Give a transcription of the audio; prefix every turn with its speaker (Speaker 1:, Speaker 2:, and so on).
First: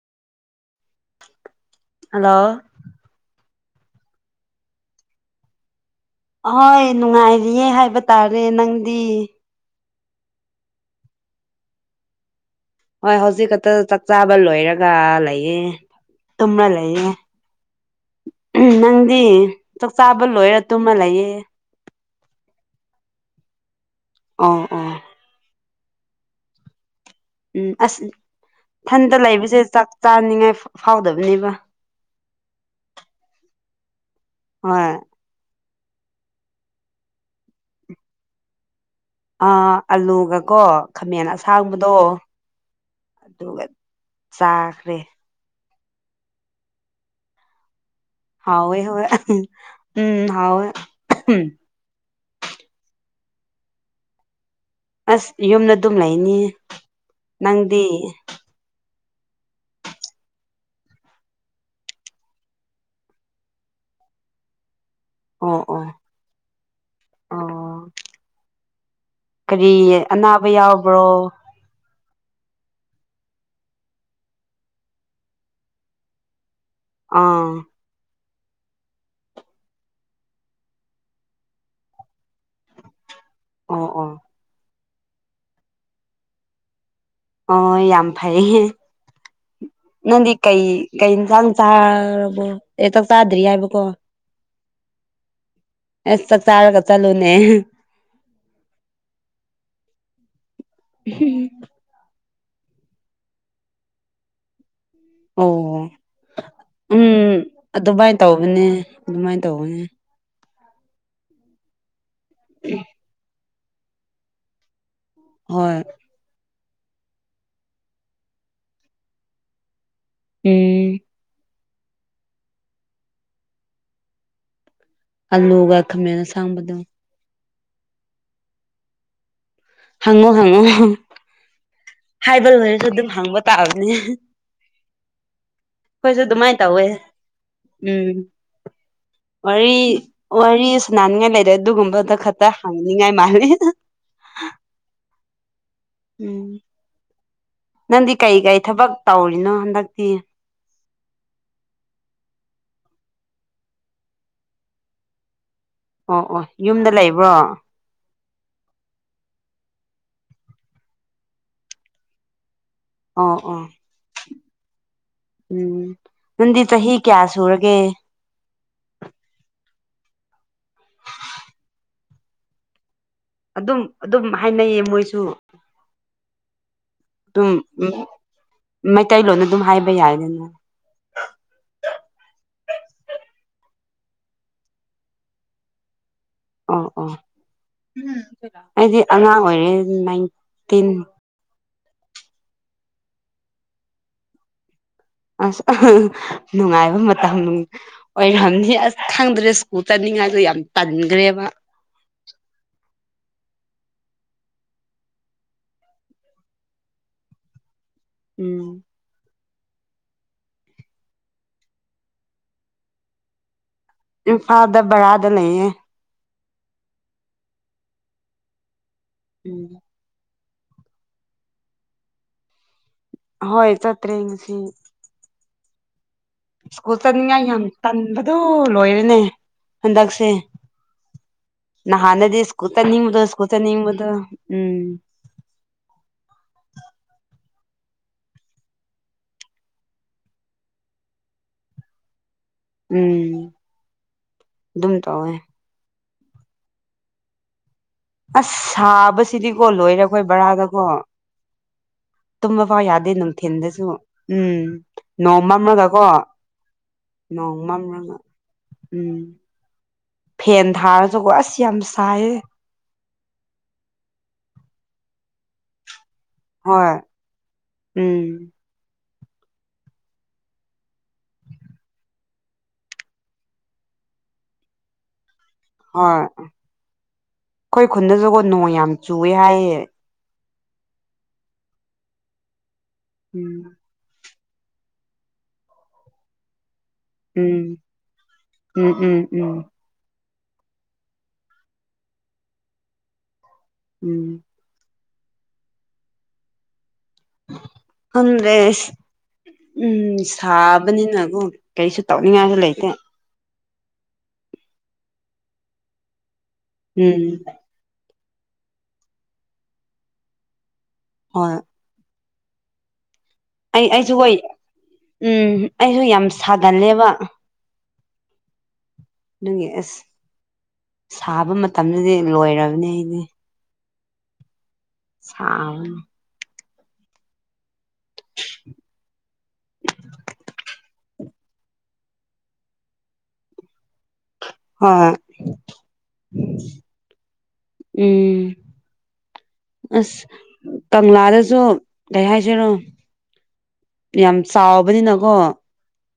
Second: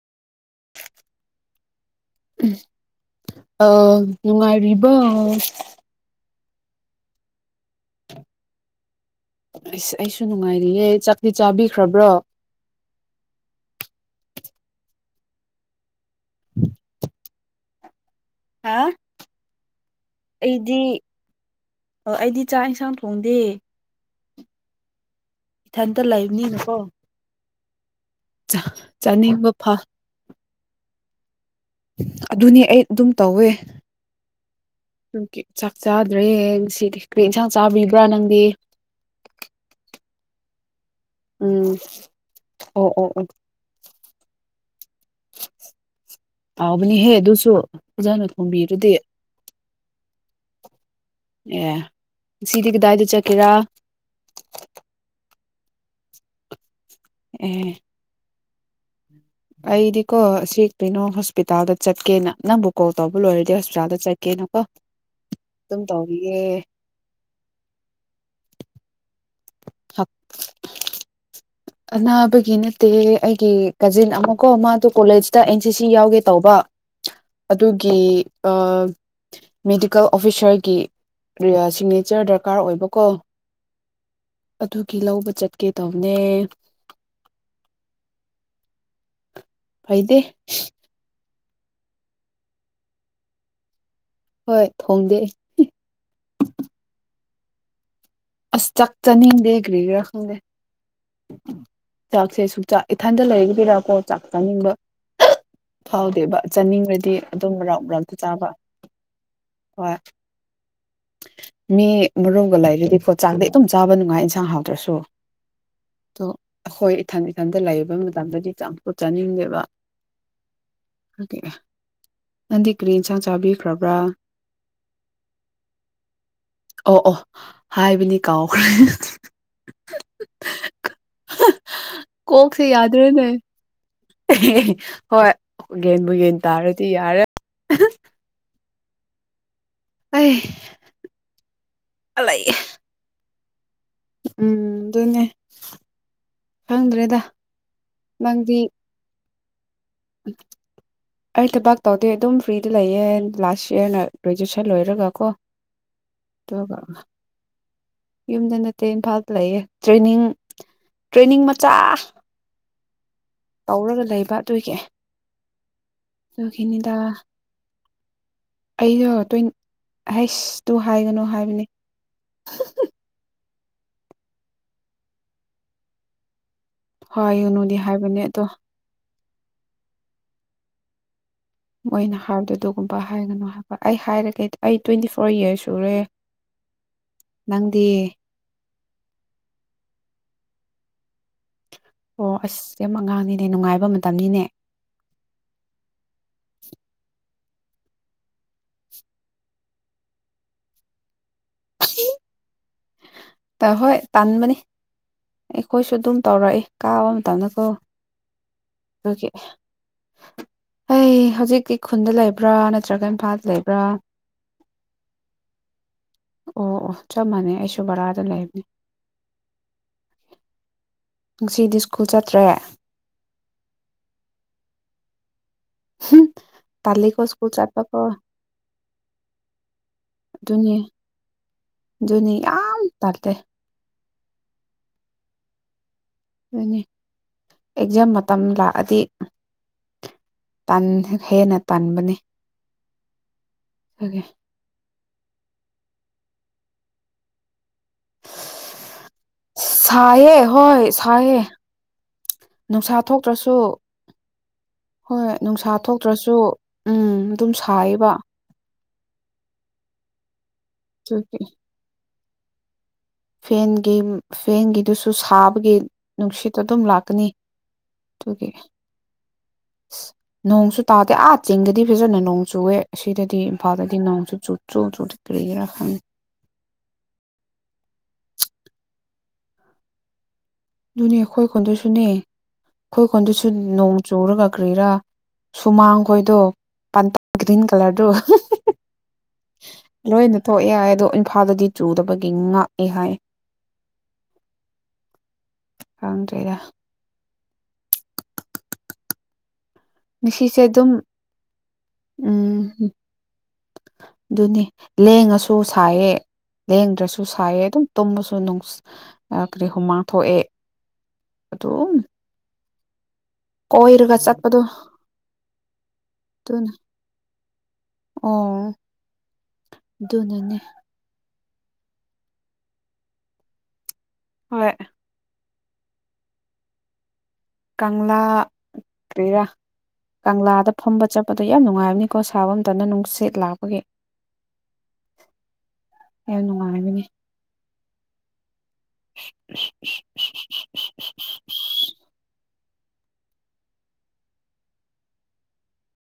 Speaker 1: hello
Speaker 2: ꯑ ꯅꯨꯡꯉꯥꯏꯔꯤꯕ
Speaker 1: ꯑꯍꯣꯏ ꯅꯨꯡꯉꯥꯏꯔꯤꯌꯦ ꯍꯥꯏꯕ ꯇꯥꯔꯦ ꯅꯪꯗꯤ
Speaker 2: ꯑꯁ ꯑꯩꯁꯨ ꯅꯨꯡꯉꯥꯏꯔꯤꯌꯦꯦ ꯆꯥꯛꯛꯇꯤ ꯆꯥꯕꯤꯈ꯭ꯔꯕ꯭ꯔꯣ
Speaker 1: ꯍꯣꯏ ꯍꯧꯖꯤꯛ ꯈꯛꯇ ꯆꯥꯛ ꯆꯥꯕ ꯂꯣꯏꯔꯒ ꯂꯩꯌꯦ ꯇꯨꯝꯅ ꯂꯩꯌꯦꯦ ꯎꯝ
Speaker 2: ꯍꯥ
Speaker 1: ꯅꯪꯗꯤ ꯆꯥꯛꯆꯥꯥꯕ ꯂꯣꯏꯔ ꯇꯨꯝꯃ
Speaker 2: ꯑꯩꯗꯤ
Speaker 1: ꯂꯩꯌꯦꯦ
Speaker 2: ꯑꯣ ꯑꯩꯗꯤ ꯆꯥꯛ ꯏꯟꯁꯥꯡ ꯊꯣꯡꯗꯦ
Speaker 1: ꯑꯣ ꯑꯣ
Speaker 2: ꯏꯊꯟꯇ ꯂꯩꯕꯅꯤꯅꯀꯣ
Speaker 1: ꯎꯝ ꯑꯁ ꯏꯊꯟꯇ
Speaker 2: ꯆꯥꯅꯤꯡꯕ
Speaker 1: ꯂꯩꯕꯁꯦ
Speaker 2: ꯐ
Speaker 1: ꯆꯥꯛ ꯆꯥꯅꯤꯡꯉꯥꯏ ꯐꯥꯎꯗꯕꯅꯦꯕ
Speaker 2: ꯑꯗꯨꯅꯤ ꯑꯩ ꯑꯗꯨꯝ ꯇꯧꯋꯦ
Speaker 1: ꯍꯣꯏ
Speaker 2: ꯑꯗꯨꯒꯤ ꯆꯥꯛ ꯆꯥꯗ꯭ꯔꯦꯌꯦꯡ ꯁꯤꯗꯤ ꯀꯩ ꯌꯦꯟꯁꯥꯡ ꯆꯥꯕꯤꯕ꯭ꯔꯥ ꯅꯪꯗꯤ
Speaker 1: ꯑ ꯑꯜꯂꯨꯒꯀꯣ ꯈꯥꯃꯦꯟ
Speaker 2: ꯎꯝ
Speaker 1: ꯑꯁꯥꯡꯕꯗꯣ
Speaker 2: ꯑꯣ ꯑꯣ ꯑꯣ
Speaker 1: ꯑꯗꯨꯒ ꯆꯥꯈ꯭ꯔꯦ
Speaker 2: ꯍꯥꯎꯕꯅꯤꯍꯦ ꯑꯗꯨꯁꯨ ꯑꯣꯖꯥꯅ ꯊꯣꯡꯕꯤꯔꯗꯤ
Speaker 1: ꯎꯝ ꯎꯝ ꯍꯥꯎ
Speaker 2: ꯑꯦ ꯁꯤꯗꯤꯤꯒꯤꯗꯥꯏꯗ ꯆꯀꯦꯔꯥ
Speaker 1: ꯑꯁ ꯌꯨꯝꯗ ꯑꯗꯨꯝ ꯂꯩꯅꯤ
Speaker 2: ꯑꯦ
Speaker 1: ꯅꯪꯗꯤ
Speaker 2: ꯑꯩꯗꯤꯀꯣ ꯁꯤ ꯀꯩꯅꯣ ꯍꯣꯁꯄꯤꯇꯥꯜꯗ ꯆꯠꯀꯦꯅ ꯅꯪꯕꯨ ꯀꯣꯜ ꯇꯧꯕ ꯂꯣꯏꯔꯗꯤ ꯍꯣꯁꯄꯤꯇꯥꯜꯗ ꯆꯠꯀꯦꯅ ꯀꯣ
Speaker 1: ꯑꯣ
Speaker 2: ꯑꯗꯨꯝ
Speaker 1: ꯑꯣ
Speaker 2: ꯇꯧꯔꯤꯌꯦ
Speaker 1: ꯑꯣ ꯀꯔꯤ ꯑꯅꯥꯕ ꯌꯥꯎꯕ꯭ꯔꯣ
Speaker 2: ꯑꯅꯥꯕꯒꯤ ꯅꯠꯇꯦ ꯑꯩꯒꯤ ꯀꯥꯖꯤꯟ ꯑꯃꯀꯣ ꯃꯥꯗꯣ ꯀꯣꯂꯦꯖꯇ ꯑꯦꯟ ꯁꯤ ꯁꯤ ꯌꯥꯎꯒꯦ ꯇꯧꯕ
Speaker 1: ꯑꯥ
Speaker 2: ꯀ ꯃꯦꯗꯤꯀꯦꯜ ꯑꯣꯐꯤꯁꯔꯒꯤ ꯁꯤꯒꯅꯦꯆꯔ ꯗꯔꯀꯥꯔ ꯑꯣꯏꯕꯀꯣ
Speaker 1: ꯑꯣ ꯑꯣ
Speaker 2: ꯑꯗꯨꯒꯤ ꯂꯧꯕ ꯆꯠꯀꯦ ꯇꯧꯅꯦ
Speaker 1: ꯑꯣ ꯌꯥꯝ ꯐꯩ
Speaker 2: ꯐꯩꯗꯦ
Speaker 1: ꯅꯪꯗꯤ ꯀꯩ ꯀꯩ ꯏꯟꯁꯥꯡ ꯆꯥꯔꯕꯣ ꯑꯦ ꯆꯥꯛ ꯆꯥꯗ꯭ꯔꯤ ꯍꯥꯏꯕꯀꯣ
Speaker 2: ꯍꯣꯏ ꯊꯣꯡꯗꯦ
Speaker 1: ꯑꯦꯁ ꯆꯥꯛ ꯆꯥꯔꯒ ꯆꯠꯂꯨꯅꯦ
Speaker 2: ꯑꯁ ꯆꯛ ꯆꯅꯤꯡꯗꯦꯒ꯭ꯔꯤꯒꯔ ꯈꯪꯗꯦ
Speaker 1: ꯍ
Speaker 2: ꯆꯥꯛꯁꯦ ꯁꯨꯛꯆꯥꯛ ꯏꯊꯟꯗ ꯂꯩꯔꯒꯕꯤꯔꯀꯣ ꯆꯥꯛ ꯆꯥꯅꯤꯡꯕ
Speaker 1: ꯑꯣ
Speaker 2: ꯐꯥꯎꯗꯦꯕ ꯆꯥꯅꯤꯡꯈ꯭ꯔꯗꯤ
Speaker 1: ꯎꯝ
Speaker 2: ꯑꯗꯨꯝ ꯔꯥꯎꯟ ꯔꯥꯎꯟꯗ
Speaker 1: ꯑꯗꯨꯃꯥꯏꯅ
Speaker 2: ꯆꯥꯕ
Speaker 1: ꯇꯧꯕꯅꯦ ꯑꯗꯨꯃꯥꯏꯅ ꯇꯧꯕꯅꯦ
Speaker 2: ꯍꯣꯏ ꯃꯤ ꯃꯔꯨꯝꯒ ꯂꯩꯔꯗꯤꯀꯣ ꯆꯥꯛꯗꯩ ꯏꯇꯝ ꯆꯥꯕ ꯅꯨꯡꯉꯥꯏ ꯏꯟꯁꯥꯡ ꯍꯥꯎꯗ꯭ꯔꯁꯨ
Speaker 1: ꯍꯣꯏ
Speaker 2: ꯑꯣ ꯑꯩꯈꯣꯏ ꯏꯊꯟ ꯏꯊꯟꯇ ꯂꯩꯕ ꯃꯇꯝꯗꯗꯤ ꯆꯝꯊꯣꯠꯆꯥꯅꯤꯡꯗꯦꯕ
Speaker 1: ꯎ
Speaker 2: ꯅꯪꯗꯤ ꯀꯔꯤ ꯏꯟꯁꯥꯡ ꯆꯥꯕꯤꯈ꯭ꯔꯕ꯭ꯔꯥ
Speaker 1: ꯑꯜꯂꯨꯒ ꯈꯥꯃꯦꯟꯅ ꯁꯥꯡꯕꯗꯣ
Speaker 2: ꯑꯣ ꯑꯣ ꯍꯥꯏꯕꯅꯤ ꯀꯥꯎꯈ꯭ꯔꯦ
Speaker 1: ꯍꯪꯉꯣ ꯍꯪꯉꯣ ꯍꯥꯏꯕ
Speaker 2: ꯀꯣꯛꯁꯦ
Speaker 1: ꯂꯣꯏꯔꯁꯨ ꯑꯗꯨꯝ
Speaker 2: ꯌꯥꯗ꯭ꯔꯦꯅꯦ
Speaker 1: ꯍꯪꯕ ꯇꯥꯕꯅꯦ
Speaker 2: ꯍꯣꯏ ꯒ꯭ꯌꯥꯟꯕꯨ
Speaker 1: ꯑꯩꯈꯣꯏꯁꯨ
Speaker 2: ꯒ꯭ꯌꯥꯟ
Speaker 1: ꯑꯗꯨꯃꯥꯏꯅ ꯇꯧꯋꯦ
Speaker 2: ꯇꯥꯔꯗꯤ ꯌꯥꯔꯦ
Speaker 1: ꯎꯝ ꯋꯥꯔꯤ
Speaker 2: ꯑꯩ
Speaker 1: ꯋꯥꯔꯤꯁꯨ ꯅꯥꯅꯤꯡꯉꯥꯏ ꯂꯩꯔꯦ ꯑꯗꯨꯒꯨꯝꯕꯗ ꯈꯛꯇ ꯍꯥꯡꯉ ꯉꯥꯏ ꯃꯥꯔꯦ
Speaker 2: ꯎꯝ ꯑꯗꯨꯅꯦꯦ
Speaker 1: ꯎꯝ ꯅꯪꯗꯤ ꯀꯩ ꯀꯔꯤ ꯊꯕꯛ ꯇꯧꯔꯤꯅꯣ ꯍꯟꯗꯛꯇꯤ
Speaker 2: [inaudible] ꯑꯩ ꯊꯕꯥꯛ ꯇꯧꯗꯦ ꯑꯗꯨꯝ ꯐ꯭ꯔꯤꯗ ꯂꯩꯌꯦ ꯂꯥꯁ ꯌꯔꯅ ꯒ꯭ꯔꯦꯖꯨꯑꯦꯁꯟ ꯂꯣꯏꯔꯒ ꯀꯣ
Speaker 1: ꯑꯣ ꯑꯣ
Speaker 2: ꯑꯗꯨꯒ
Speaker 1: ꯌꯨꯝꯗ ꯂꯩꯕ꯭ꯔꯣ
Speaker 2: ꯌꯨꯝꯗ ꯅꯠꯇꯦ ꯏꯝꯐꯥꯜꯗ ꯂꯩꯌꯦꯦ ꯇ꯭ꯔꯦꯅꯤꯡ ꯇ꯭ꯔꯦꯅꯤꯡ ꯃꯆꯥ
Speaker 1: ꯑꯣ ꯑꯣ
Speaker 2: ꯇꯧꯔꯒ ꯂꯩꯕ ꯑꯗꯨꯏꯒꯤ
Speaker 1: ꯎꯝ ꯅꯪꯗꯤ ꯆꯍꯤ ꯀꯌꯥ ꯁꯨꯔꯒꯦ
Speaker 2: ꯑꯩꯅ ꯇ꯭ꯋ ꯍꯩꯁ ꯇꯨ ꯍꯥꯏꯒꯅꯨ ꯍꯥꯏꯕꯅꯤ
Speaker 1: ꯑꯗꯨꯝ ꯑꯗꯨꯝ ꯍꯥꯏꯅꯩꯌꯦ ꯃꯣꯏꯁꯨ ꯑꯗꯨꯝ
Speaker 2: ꯍꯥꯏꯒꯅꯨꯗꯤ ꯍꯥꯏꯕꯅꯦ ꯑꯗꯣ
Speaker 1: ꯃꯩꯇꯩꯂꯣꯟꯅ ꯑꯗꯨꯝ ꯍꯥꯏꯕ ꯌꯥꯏꯗꯅ
Speaker 2: ꯃꯣꯏꯅ ꯍꯥꯏꯔꯕꯗ ꯑꯗꯨꯒꯨꯝꯕ ꯍꯥꯏꯒꯅꯨ ꯍꯥꯏꯕ ꯑꯩ ꯍꯥꯏꯔꯒꯩꯗꯤ ꯑꯩ ꯇ꯭ꯋꯦꯟꯇꯤ ꯐꯣꯔ ꯌꯔꯁ ꯁꯨꯔꯦ
Speaker 1: ꯑꯣ ꯑꯣ
Speaker 2: ꯅꯪꯗꯤ
Speaker 1: ꯑꯩꯗꯤ ꯑꯉꯥꯡ ꯑꯣꯏꯔꯦ ꯅꯥꯏꯟꯇꯤꯟ
Speaker 2: ꯑꯣ ꯑꯁ ꯌꯥꯝ ꯑꯉꯥꯡꯅꯤꯅꯦ ꯅꯨꯡꯉꯥꯏꯕ ꯃꯇꯝꯅꯤꯅꯦ
Speaker 1: ꯑꯁ ꯅꯨꯡꯉꯥꯏꯕ ꯃꯇꯝ ꯑꯣꯏꯔꯝꯅꯤ ꯑꯁ ꯈꯪꯗ꯭ꯔꯦ ꯁ꯭ꯀꯨꯜ ꯆꯠꯅꯤꯡꯉꯥꯏꯗ ꯌꯥꯝ ꯇꯟꯈ꯭ꯔꯦꯕ
Speaker 2: ꯁꯤ ꯍꯣꯏ ꯇꯟꯥꯟꯕꯅꯤ ꯑꯩꯈꯣꯏꯁꯨ ꯑꯗꯨꯝ ꯇꯧꯔꯛꯏ ꯀꯥꯕ ꯃꯇꯝꯗꯀꯣ
Speaker 1: ꯎꯝ
Speaker 2: ꯑꯣꯀꯦ ꯑꯩ ꯍꯧꯖꯤꯛꯀꯤ ꯈꯨꯟꯗ ꯂꯩꯕ꯭ꯔꯥ ꯅꯠꯇ꯭ꯔꯒ ꯏꯝꯐꯥꯜꯗ ꯂꯩꯕ꯭ꯔꯥ
Speaker 1: ꯏꯝꯐꯥꯜꯗ ꯕꯣꯔꯥꯗ ꯂꯩꯌꯦ
Speaker 2: ꯑꯣ ꯑꯣ ꯆꯞ ꯃꯥꯟꯅꯩ ꯑꯩꯁꯨ ꯕꯣꯔꯥꯗ ꯂꯩꯕꯅꯦ
Speaker 1: ꯎꯝ
Speaker 2: ꯉꯁꯤꯗꯤ ꯁ꯭ꯀꯨꯜ ꯆꯠꯇ꯭ꯔꯦ
Speaker 1: ꯍꯣꯏ ꯆꯠꯇ꯭ꯔꯦ ꯉꯁꯤ ꯁ꯭ꯀꯨꯜ
Speaker 2: ꯇꯥꯜꯂꯤꯀꯣ
Speaker 1: ꯆꯠꯅꯤꯡꯉꯥꯏ
Speaker 2: ꯁ꯭ꯀꯨꯜ
Speaker 1: ꯌꯥꯝ
Speaker 2: ꯆꯠꯄꯀꯣ
Speaker 1: ꯇꯟꯕꯗꯨ ꯂꯣꯏꯔꯦꯅꯦ ꯍꯟꯗꯛꯁꯦ
Speaker 2: [inaudible]
Speaker 1: ꯅ ꯍꯥꯟꯅꯗꯤ ꯏꯁ
Speaker 2: ꯌꯥꯝ ꯇꯜꯂꯦ
Speaker 1: ꯀꯨꯇꯥꯅꯤꯗꯁ ꯀꯨꯇꯥꯅꯤꯝꯗꯨ ꯎꯝ
Speaker 2: ꯑꯗꯨ ꯑꯦꯛꯖꯥꯝ ꯃꯇꯝ ꯂꯥꯛꯑꯗꯤ ꯍꯦꯟꯅ ꯇꯥꯟꯕꯅꯦ
Speaker 1: ꯎꯝ
Speaker 2: ꯍꯥꯏꯦ
Speaker 1: ꯑꯗꯨꯝ ꯇꯧꯋꯦ ꯑꯁ ꯁꯥꯕꯁꯤꯗꯤꯀꯣ ꯂꯣꯏꯔꯦ ꯑꯩꯈꯣꯏ ꯕꯔꯥꯗꯀꯣ
Speaker 2: ꯑꯣꯏꯑꯦ
Speaker 1: ꯇꯨꯝꯕ ꯐꯥꯎ ꯌꯥꯗꯦ ꯅꯨꯡꯊꯤꯟꯗꯁꯨ ꯎꯝ
Speaker 2: ꯍꯣꯏ
Speaker 1: ꯅꯣꯡꯃ
Speaker 2: ꯅꯨꯡꯁꯥ
Speaker 1: ꯑꯃꯔꯒ ꯀꯣ
Speaker 2: ꯊꯣꯛꯇ꯭ꯔꯁꯨ ꯎꯝ ꯑꯗꯨꯝ
Speaker 1: ꯅꯣꯡꯃ
Speaker 2: ꯁꯥꯏꯌꯦꯕ
Speaker 1: ꯑꯃꯔꯒ ꯎꯝ ꯐꯦꯟ ꯊꯥꯔꯁꯨꯀꯣ
Speaker 2: ꯑꯗꯨꯒꯤ
Speaker 1: ꯑꯁ ꯌꯥꯝ ꯁꯥꯏꯌꯦ
Speaker 2: ꯐꯦꯟꯒꯤ ꯐꯦꯟꯒꯤꯗꯨꯁꯨ ꯁꯥꯕꯒꯤ ꯅꯨꯡꯁꯤꯠꯇ ꯑꯗꯨꯝ
Speaker 1: ꯍꯣꯏ
Speaker 2: ꯂꯥꯛꯀꯅꯤ ꯑꯗꯨꯒꯤ
Speaker 1: ꯎꯝ
Speaker 2: ꯅꯣꯡꯁꯨ ꯇꯥꯗꯦ ꯑꯥ ꯆꯦꯡꯗꯗꯤ ꯐꯖꯅ ꯅꯣꯡ ꯆꯨꯑꯦ ꯁꯤꯗꯗꯤ ꯏꯝꯐꯥꯜꯗꯗꯤ ꯅꯣꯡꯁꯨ ꯆꯨ ꯆꯨ ꯆꯨ ꯀ꯭ꯔꯤꯔꯥ
Speaker 1: ꯑ ꯑꯩꯈꯣꯏ ꯈꯨꯟꯗꯁꯨꯒꯣ ꯅꯣꯡ ꯌꯥꯝ ꯆꯨꯋꯦ ꯍꯥꯏꯌꯦ
Speaker 2: ꯑꯗꯨꯅꯦ ꯑꯩꯈꯣꯏ ꯀꯣꯟꯗꯁꯨꯅꯦ ꯑꯩꯈꯣꯏ ꯀꯣꯟꯗꯁꯨ
Speaker 1: ꯎꯝ
Speaker 2: ꯅꯣꯡ ꯆꯨꯔꯒ ꯀ꯭ꯔꯤꯔꯥ ꯁꯨꯃꯥꯡ ꯈꯣꯏꯗꯣ
Speaker 1: ꯎꯝ ꯎꯝ ꯎꯝ ꯎꯝ
Speaker 2: ꯂꯣꯏꯅ ꯊꯣꯛꯑꯦ ꯍꯥꯏꯏ ꯑꯗꯣ ꯏꯝꯐꯥꯜꯗꯗꯤ ꯆꯨꯗꯕꯒꯤ ꯉꯥꯛꯑꯦ ꯍꯥꯏ
Speaker 1: ꯎꯝ
Speaker 2: ꯈꯪꯗ꯭ꯔꯦꯗꯥ
Speaker 1: [unintelligible] ꯎꯝ
Speaker 2: ꯉꯁꯤꯁꯦ ꯑꯗꯨꯝ
Speaker 1: ꯁꯥꯕꯅꯤꯅꯕꯨ ꯀꯩꯁꯨ ꯇꯧꯅꯤꯡꯉꯥꯏꯁꯨ
Speaker 2: ꯎꯝ
Speaker 1: ꯂꯩꯇꯦ
Speaker 2: ꯑꯗꯨꯅꯤ ꯂꯦꯡꯉꯁꯨ ꯁꯥꯏꯌꯦ ꯂꯦꯡꯗ꯭ꯔꯁꯨ
Speaker 1: ꯎꯝ
Speaker 2: ꯁꯥꯏꯌꯦ ꯑꯗꯨꯝ ꯇꯨꯝꯕꯁꯨ ꯅꯨꯡ ꯀꯔꯤ ꯍꯨꯃꯥꯡ ꯊꯣꯛꯑꯦ
Speaker 1: ꯍꯣꯏ
Speaker 2: ꯑꯗꯨꯝ
Speaker 1: ꯑꯩ ꯑꯩꯁꯨ
Speaker 2: ꯀꯣꯏꯔꯒ
Speaker 1: ꯍꯣꯏ
Speaker 2: ꯆꯠꯄꯗꯣ
Speaker 1: ꯎꯝ ꯑꯩꯁꯨ ꯌꯥꯝ
Speaker 2: ꯑꯗꯨꯅ
Speaker 1: ꯁꯥꯒꯜꯂꯦꯕ
Speaker 2: ꯑꯣ
Speaker 1: ꯗꯨꯒꯤ ꯑꯁ
Speaker 2: ꯑꯗꯨꯅꯅꯦ
Speaker 1: ꯁꯥꯕ ꯃꯇꯝꯗꯗꯤ ꯂꯣꯏꯔꯕꯅꯦ ꯑꯩꯗꯤ
Speaker 2: ꯍꯣꯏ
Speaker 1: ꯁꯥꯕꯅ
Speaker 2: ꯀꯪꯂꯥ ꯀꯦꯔꯥ ꯀꯪꯂꯥꯗ ꯐꯝꯕ ꯆꯠꯄꯗꯣ ꯌꯥꯝ ꯅꯨꯡꯉꯥꯏꯕꯅꯤꯀꯣ ꯁꯥꯕ ꯃꯝꯇꯗ ꯅꯨꯡꯁꯤꯠ ꯂꯥꯛꯄꯒꯤ
Speaker 1: ꯍꯣꯏ
Speaker 2: ꯌꯥꯝ ꯅꯨꯡꯉꯥꯏꯕꯅꯤ
Speaker 1: ꯎꯝ
Speaker 2: [unintelligible]
Speaker 1: ꯑꯁ ꯀꯪꯂꯥꯗꯁꯨ ꯀꯩ ꯍꯥꯏꯁꯤꯔꯣ ꯌꯥꯝ ꯆꯥꯎꯕꯅꯤꯅꯀꯣ